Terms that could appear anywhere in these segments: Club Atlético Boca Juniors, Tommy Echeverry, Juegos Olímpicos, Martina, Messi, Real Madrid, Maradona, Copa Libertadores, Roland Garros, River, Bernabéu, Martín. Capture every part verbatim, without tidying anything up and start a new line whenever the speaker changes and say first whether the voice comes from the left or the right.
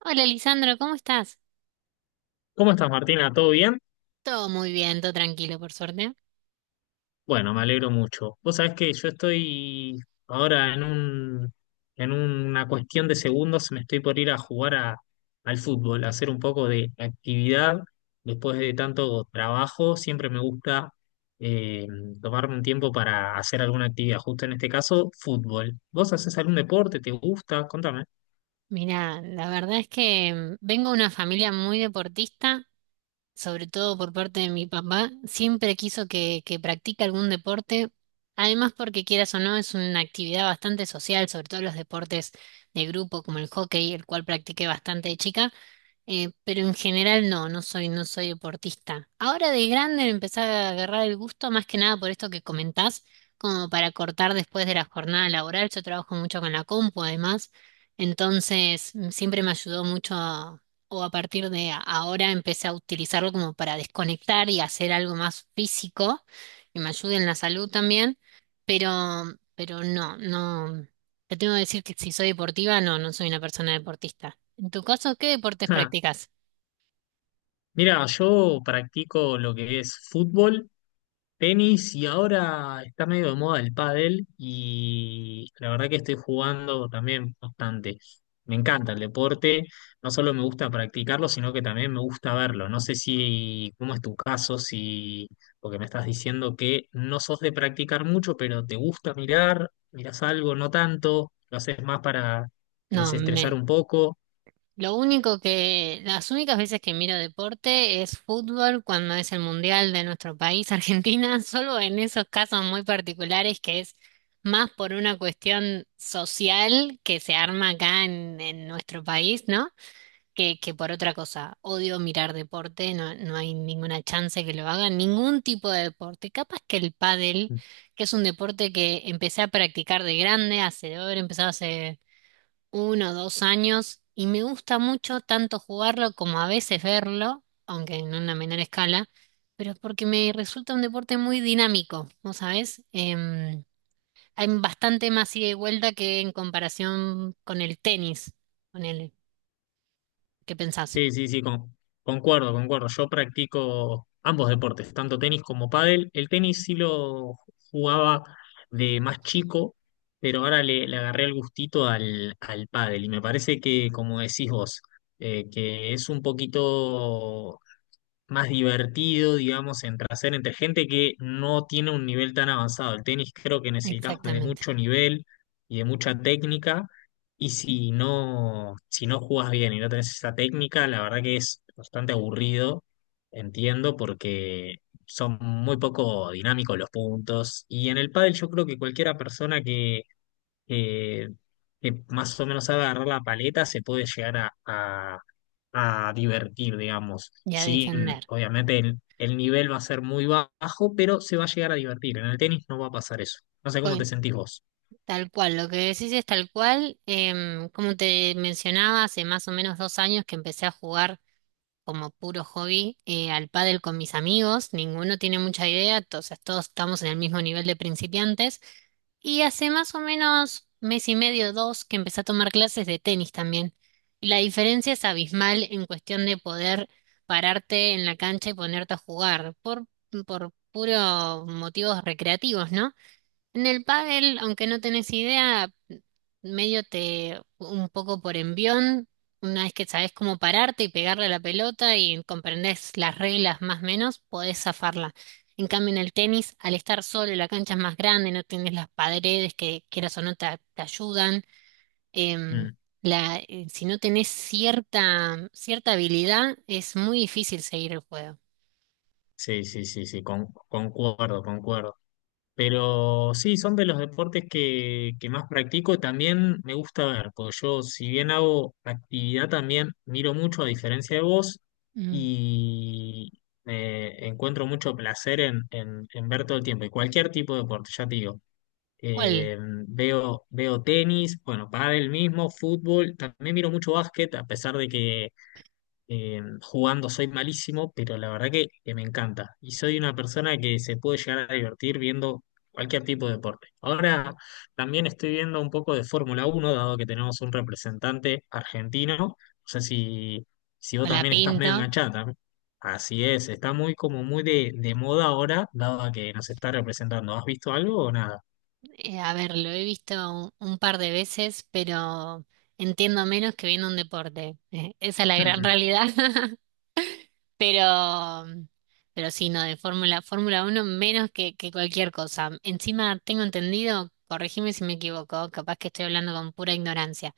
right: Hola, Lisandro, ¿cómo estás?
left: ¿Cómo estás, Martina? ¿Todo bien?
right: Todo muy bien, todo tranquilo, por suerte.
left: Bueno, me alegro mucho. Vos sabés que yo estoy ahora en un, en una cuestión de segundos, me estoy por ir a jugar a- al fútbol, a hacer un poco de actividad. Después de tanto trabajo, siempre me gusta eh, tomarme un tiempo para hacer alguna actividad, justo en este caso, fútbol. ¿Vos haces algún deporte? ¿Te gusta? Contame.
right: Mira, la verdad es que mm, vengo de una familia muy deportista, sobre todo por parte de mi papá. Siempre quiso que, que practique algún deporte, además porque quieras o no, es una actividad bastante social, sobre todo los deportes de grupo como el hockey, el cual practiqué bastante de chica. Eh, pero en general no, no soy, no soy deportista. Ahora de grande me empecé a agarrar el gusto más que nada por esto que comentás, como para cortar después de la jornada laboral. Yo trabajo mucho con la compu además, entonces mm, siempre me ayudó mucho a- o a partir de a- ahora empecé a utilizarlo como para desconectar y hacer algo más físico, que me ayude en la salud también, pero, pero no, no, te tengo que decir que si soy deportiva, no, no soy una persona deportista. En tu caso, ¿qué deportes
left: Ah,
right: practicas?
left: Mira, yo practico lo que es fútbol, tenis, y ahora está medio de moda el pádel y la verdad que estoy jugando también bastante. Me encanta el deporte, no solo me gusta practicarlo, sino que también me gusta verlo. No sé si, cómo es tu caso, si, porque me estás diciendo que no sos de practicar mucho, pero te gusta mirar, mirás algo, no tanto, lo haces más para
right: No,
left: desestresar
right: men.
left: un poco.
right: Lo único que, las únicas veces que miro deporte es fútbol cuando es el mundial de nuestro país, Argentina, solo en esos casos muy particulares que es más por una cuestión social que se arma acá en, en nuestro país, ¿no? Que, que por otra cosa. Odio mirar deporte, no, no hay ninguna chance que lo haga, ningún tipo de deporte. Capaz que el pádel, que es un deporte que empecé a practicar de grande, hace, debo haber empezado hace uno o dos años y me gusta mucho tanto jugarlo como a veces verlo, aunque en una menor escala, pero es porque me resulta un deporte muy dinámico, ¿vos sabés? Em, hay bastante más ida y vuelta que en comparación con el tenis, con el, ¿qué pensás?
left: Sí, sí, sí, con- concuerdo, concuerdo. Yo practico ambos deportes, tanto tenis como pádel. El tenis sí lo jugaba de más chico, pero ahora le, le agarré el gustito al, al pádel. Y me parece que, como decís vos, eh, que es un poquito más divertido, digamos, entre hacer entre gente que no tiene un nivel tan avanzado. El tenis creo que necesitas de
right: Exactamente.
left: mucho nivel y de mucha técnica, y si no, si no jugás bien y no tenés esa técnica, la verdad que es bastante aburrido, entiendo, porque son muy poco dinámicos los puntos. Y en el pádel yo creo que cualquiera persona que eh, que más o menos sabe agarrar la paleta, se puede llegar a, a- a divertir, digamos.
right: Y a
left: Sí,
right: defender.
left: obviamente el, el nivel va a ser muy bajo, pero se va a llegar a divertir. En el tenis no va a pasar eso. No sé
right: Co-
left: cómo te sentís vos.
right: Tal cual, lo que decís es tal cual. Em, como te mencionaba, hace más o menos dos años que empecé a jugar como puro hobby, eh, al pádel con mis amigos, ninguno tiene mucha idea, to- o sea, todos estamos en el mismo nivel de principiantes y hace más o menos mes y medio, dos, que empecé a tomar clases de tenis también. Y la diferencia es abismal en cuestión de poder pararte en la cancha y ponerte a jugar por, por puros motivos recreativos, ¿no? En el pádel, aunque no tenés idea, medio te un poco por envión, una vez que sabés cómo pararte y pegarle a la pelota y comprendés las reglas más o menos, podés zafarla. En cambio, en el tenis, al estar solo, la cancha es más grande, no tienes las paredes que quieras o no te, te ayudan. em,
left: Mm,
right: la, eh, si no tenés cierta, cierta habilidad, es muy difícil seguir el juego.
left: Sí, sí, sí, sí, con- concuerdo, concuerdo. Pero sí, son de los deportes que, que más practico. También me gusta ver, porque yo, si bien hago actividad, también miro mucho, a diferencia de vos,
right: Mm.
left: y eh, encuentro mucho placer en, en- en ver todo el tiempo. Y cualquier tipo de deporte, ya te digo.
right: ¿Cuál?
left: Eh, veo, veo tenis, bueno, pádel mismo, fútbol. También miro mucho básquet, a pesar de que eh, jugando soy malísimo, pero la verdad que, que me encanta. Y soy una persona que se puede llegar a divertir viendo cualquier tipo de deporte. Ahora también estoy viendo un poco de Fórmula Uno, dado que tenemos un representante argentino. No sé si, si vos
right: Con la
left: también estás medio
right: pinto.
left: enganchada. También. Así es, está muy como muy de, de moda ahora, dado que nos está representando. ¿Has visto algo o nada?
right: Eh, a ver, lo he visto un, un par de veces, pero entiendo menos que viendo un deporte. Eh, esa es la gran realidad. Pero, pero sí, no, de Fórmula, Fórmula uno menos que, que cualquier cosa. Encima tengo entendido, corregime si me equivoco, capaz que estoy hablando con pura ignorancia,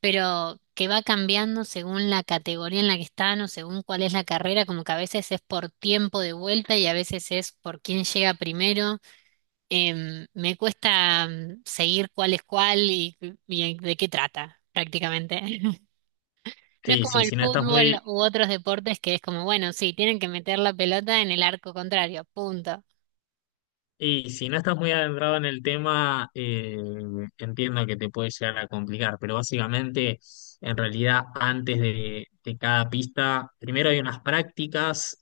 right: pero que va cambiando según la categoría en la que están o según cuál es la carrera, como que a veces es por tiempo de vuelta y a veces es por quién llega primero. Em, me cuesta mm, seguir cuál es cuál y, y de qué trata, prácticamente. No es
left: Sí,
right: como
left: sí,
right: el
left: si no estás
right: fútbol
left: muy,
right: u otros deportes que es como, bueno, sí, tienen que meter la pelota en el arco contrario, punto.
left: y si no estás muy adentrado en el tema, eh, entiendo que te puede llegar a complicar, pero básicamente, en realidad, antes de, de cada pista, primero hay unas prácticas.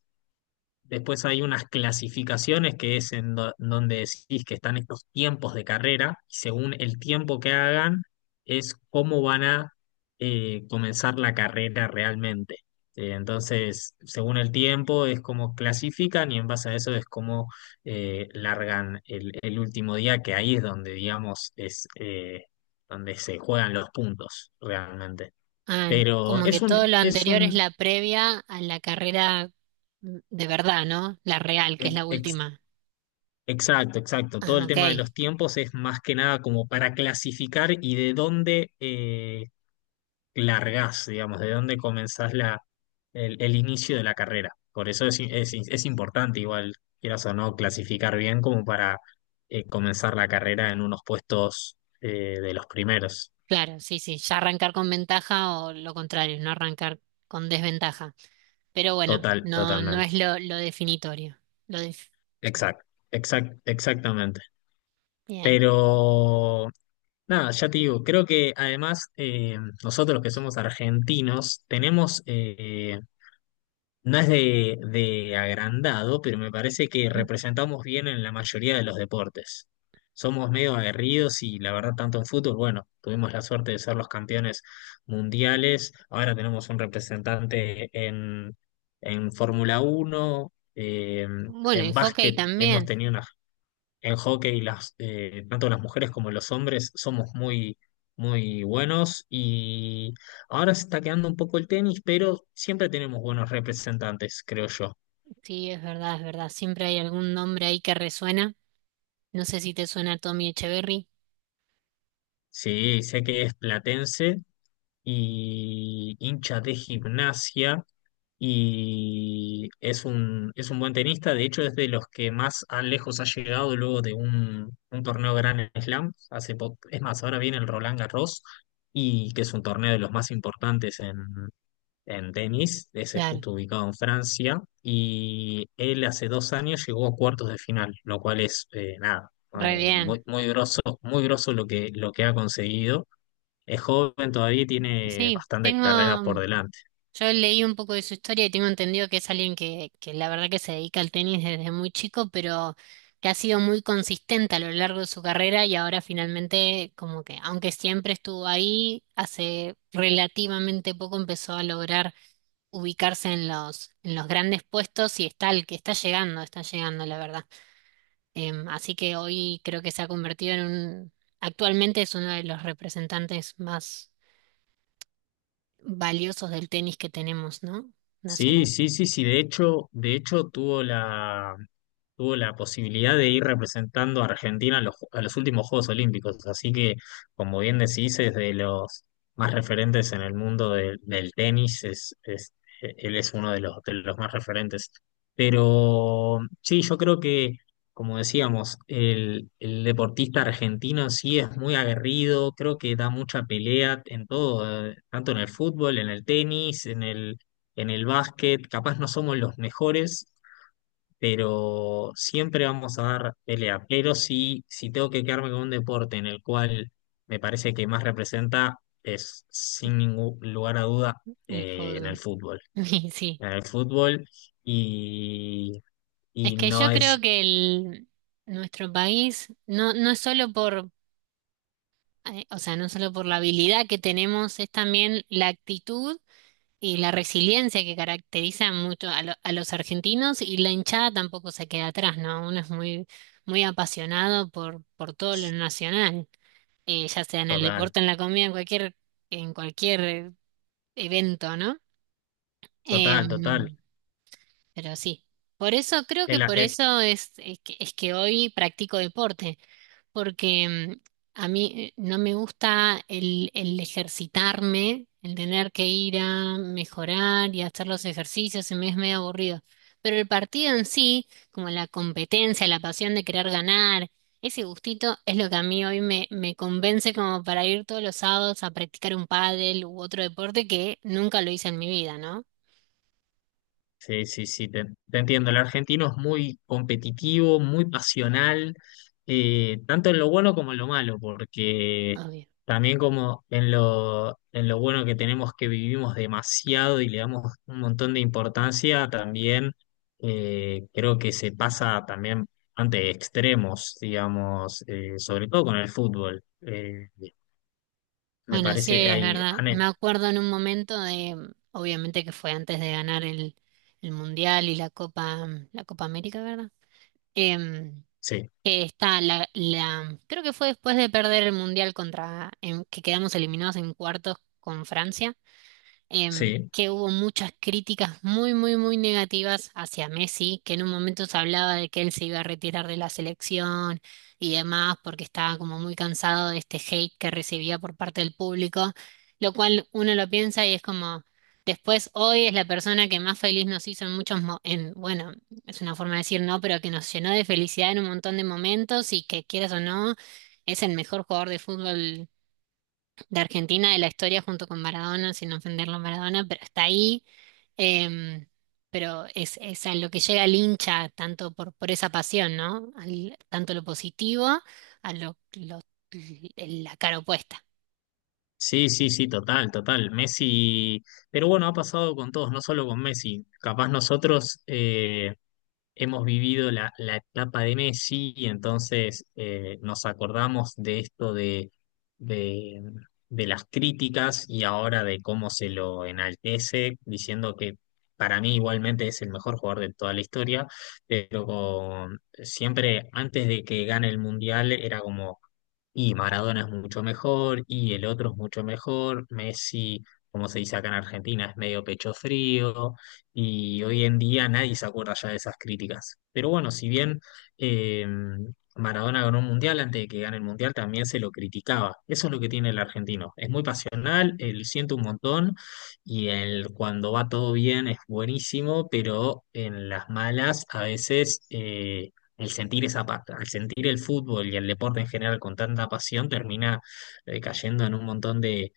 left: Después hay unas clasificaciones que es en do- donde decís que están estos tiempos de carrera y según el tiempo que hagan es cómo van a eh, comenzar la carrera realmente. Eh, entonces, según el tiempo es como clasifican y en base a eso es como eh, largan el, el último día, que ahí es donde, digamos, es eh, donde se juegan los puntos realmente.
right: Ah,
left: Pero
right: como que
left: es
right: todo
left: un,
right: lo
left: es
right: anterior es
left: un
right: la previa a la carrera, mm, de verdad, ¿no? La real, que es la
left: ex-
right: última.
left: exacto, exacto. Todo
right: Ah,
left: el
right: ok,
left: tema de los tiempos es más que nada como para clasificar y de dónde eh, largás, digamos, de dónde comenzás la, el, el inicio de la carrera. Por eso es, es- es importante, igual, quieras o no, clasificar bien como para eh, comenzar la carrera en unos puestos eh, de los primeros.
right: claro, sí, sí, ya arrancar con ventaja o lo contrario, no arrancar con desventaja. Pero bueno,
left: Total,
right: no, no
left: totalmente.
right: es lo, lo definitorio. Lo def- sí.
left: Exacto, exact, exactamente.
right: Bien.
left: Pero nada, ya te digo, creo que además eh, nosotros que somos argentinos tenemos, eh, no es de, de agrandado, pero me parece que
right: Ujú.
left: representamos bien en la mayoría de los deportes. Somos medio aguerridos y la verdad tanto en fútbol, bueno, tuvimos la suerte de ser los campeones mundiales, ahora tenemos un representante en, en Fórmula Uno, eh,
right: Bueno, y
left: en
right: hockey
left: básquet hemos
right: también.
left: tenido una, en hockey, las, eh, tanto las mujeres como los hombres somos muy, muy buenos y ahora se está quedando un poco el tenis, pero siempre tenemos buenos representantes, creo yo.
right: Sí, es verdad, es verdad. Siempre hay algún nombre ahí que resuena. No sé si te suena Tommy Echeverry.
left: Sí, sé que es platense y hincha de gimnasia y es un, es un buen tenista, de hecho es de los que más a lejos ha llegado luego de un, un torneo Grand Slam, hace po- es más, ahora viene el Roland Garros y que es un torneo de los más importantes en, en tenis, ese es
right: Claro,
left: justo ubicado en Francia, y él hace dos años llegó a cuartos de final, lo cual es eh, nada,
right: re
left: eh,
right: bien.
left: muy, muy groso, muy groso lo que, lo que ha conseguido. Es joven todavía y tiene
right: Sí,
left: bastante
right: tengo.
left: carrera por
right: mm,
left: delante.
right: Yo leí un poco de su historia y tengo entendido que es alguien que, que la verdad que se dedica al tenis desde muy chico, pero que ha sido muy consistente a lo largo de su carrera y ahora finalmente, como que, aunque siempre estuvo ahí, hace relativamente poco empezó a lograr ubicarse en los, en los grandes puestos y está el que está llegando, está llegando, la verdad. Em, así que hoy creo que se ha convertido en un, actualmente es uno de los representantes más valiosos del tenis que tenemos, ¿no?
left: Sí,
right: Nacional,
left: sí, sí, sí. De hecho, de hecho tuvo la, tuvo la posibilidad de ir representando a Argentina a los, a los últimos Juegos Olímpicos. Así que, como bien decís, es de los más referentes en el mundo del del tenis. Es, es, e, él es uno de los, de los más referentes. Pero sí, yo creo que, como decíamos, el, el deportista argentino sí es muy aguerrido. Creo que da mucha pelea en todo, eh, tanto en el fútbol, en el tenis, en el en el básquet, capaz no somos los mejores, pero siempre vamos a dar pelea. Pero si, si tengo que quedarme con un deporte en el cual me parece que más representa, es sin ningún lugar a duda
right: el
left: eh, en el
right: fútbol.
left: fútbol.
right: Y sí,
left: En el fútbol y,
right: es
left: y
right: que
left: no
right: yo creo
left: es
right: que el, nuestro país no, no es solo por, eh, o sea, no solo por la habilidad que tenemos, es también la actitud y la resiliencia que caracteriza mucho a, lo- a los argentinos, y la hinchada tampoco se queda atrás, ¿no? Uno es muy, muy apasionado por, por todo lo nacional, eh, ya sea en el
left: total,
right: deporte, en la comida, en cualquier, en cualquier eh, evento, ¿no?
left: total, total.
right: Em, pero sí, por eso creo que
left: El,
right: por
left: el-
right: eso es, es que, es que hoy practico deporte porque mm, a mí eh, no me gusta el, el ejercitarme, el tener que ir a mejorar y hacer los ejercicios, se me es medio aburrido. Pero el partido en sí, como la competencia, la pasión de querer ganar, ese gustito es lo que a mí hoy me, me convence como para ir todos los sábados a practicar un pádel u otro deporte que nunca lo hice en mi vida, ¿no?
left: Sí, sí, sí, te, te entiendo. El argentino es muy competitivo, muy pasional, eh, tanto en lo bueno como en lo malo, porque
right: Obvio.
left: también como en lo, en lo bueno que tenemos que vivimos demasiado y le damos un montón de importancia, también eh, creo que se pasa también ante extremos, digamos, eh, sobre todo con el fútbol. Eh, me
right: Bueno, sí,
left: parece,
right: es
left: hay,
right: verdad.
left: ane-
right: Me acuerdo en un momento de, mm, obviamente que fue antes de ganar el, el Mundial y la Copa, mm, la Copa América, ¿verdad? Em,
left: sí,
right: que está la, la, creo que fue después de perder el Mundial contra, en, que quedamos eliminados en cuartos con Francia, em,
left: sí.
right: que hubo muchas críticas muy, muy, muy negativas hacia Messi, que en un momento se hablaba de que él se iba a retirar de la selección y demás, porque estaba como muy cansado de este hate que recibía por parte del público, lo cual uno lo piensa y es como, después hoy es la persona que más feliz nos hizo en muchos, mo- en, bueno, es una forma de decir no, pero que nos llenó de felicidad en un montón de momentos y que quieras o no, es el mejor jugador de fútbol de Argentina de la historia junto con Maradona, sin ofenderlo a Maradona, pero está ahí. em, pero es, es a lo que llega el hincha, tanto por, por esa pasión, ¿no? Al- tanto lo positivo a lo, lo- la cara opuesta.
left: Sí, sí, sí, total, total. Messi, pero bueno, ha pasado con todos, no solo con Messi. Capaz nosotros, eh, hemos vivido la, la etapa de Messi y entonces eh, nos acordamos de esto de, de, de las críticas y ahora de cómo se lo enaltece, diciendo que para mí igualmente es el mejor jugador de toda la historia, pero con- siempre antes de que gane el Mundial era como... Y Maradona es mucho mejor, y el otro es mucho mejor. Messi, como se dice acá en Argentina, es medio pecho frío y hoy en día nadie se acuerda ya de esas críticas. Pero bueno, si bien eh, Maradona ganó un mundial, antes de que gane el mundial también se lo criticaba. Eso es lo que tiene el argentino. Es muy pasional, él siente un montón y él cuando va todo bien es buenísimo, pero en las malas a veces... eh, El sentir esa, pa- al sentir el fútbol y el deporte en general con tanta pasión, termina eh, cayendo en un montón eh,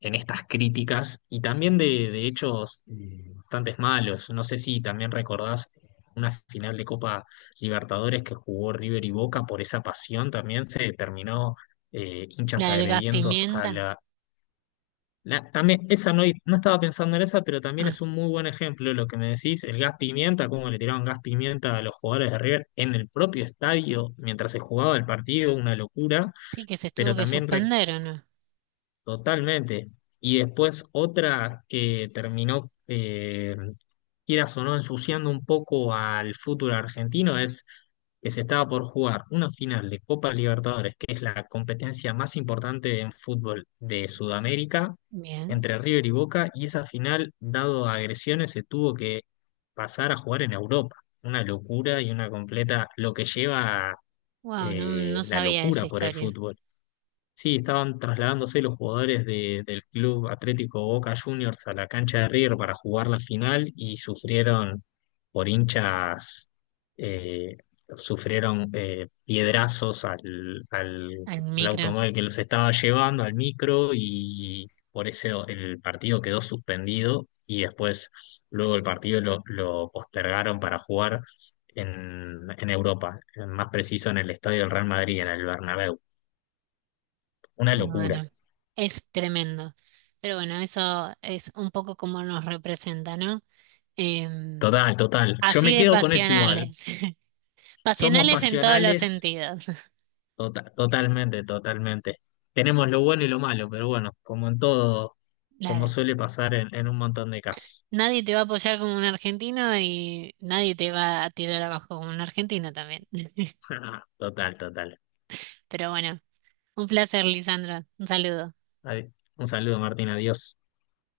left: en estas críticas y también de, de hechos eh, bastante malos. No sé si también recordás una final de Copa Libertadores que jugó River y Boca por esa pasión, también se terminó eh, hinchas
right: La del gas
left: agrediendo a
right: pimienta.
left: la... la- también, esa no, no estaba pensando en esa, pero también
right: Ah,
left: es un muy buen ejemplo lo que me decís, el gas pimienta, cómo le tiraron gas pimienta a los jugadores de River en el propio estadio mientras se jugaba el partido, una locura,
right: sí, que se
left: pero
right: tuvo que
left: también re-
right: suspender, ¿o no?
left: totalmente. Y después otra que terminó, eh, quieras o no, ensuciando un poco al fútbol argentino es que se estaba por jugar una final de Copa Libertadores, que es la competencia más importante en fútbol de Sudamérica,
right: Bien.
left: entre River y Boca, y esa final, dado agresiones, se tuvo que pasar a jugar en Europa. Una locura y una completa, lo que lleva
right: Wow, no,
left: eh,
right: no
left: la
right: sabía esa
left: locura por el
right: historia.
left: fútbol. Sí, estaban trasladándose los jugadores de- del Club Atlético Boca Juniors a la cancha de River para jugar la final y sufrieron por hinchas, eh, sufrieron eh, piedrazos al, al,
right: Al
left: al
right: micro.
left: automóvil que los estaba llevando, al micro, y por eso el partido quedó suspendido y después luego el partido lo, lo postergaron para jugar en, en Europa, más preciso en el estadio del Real Madrid, en el Bernabéu. Una
right: Y
left: locura.
right: bueno, es tremendo. Pero bueno, eso es un poco como nos representa, ¿no? Em,
left: Total, total. Yo me
right: Así de
left: quedo con eso igual.
right: pasionales.
left: Somos
right: Pasionales en todos los
left: pasionales,
right: sentidos.
left: tota- totalmente, totalmente. Tenemos lo bueno y lo malo, pero bueno, como en todo, como
right: Claro.
left: suele pasar en, en un montón de casos.
right: Nadie te va a apoyar como un argentino y nadie te va a tirar abajo como un argentino también.
left: Total, total.
right: Pero bueno, un placer, Lisandro. Un saludo.
left: Adi- Un saludo, Martín, adiós.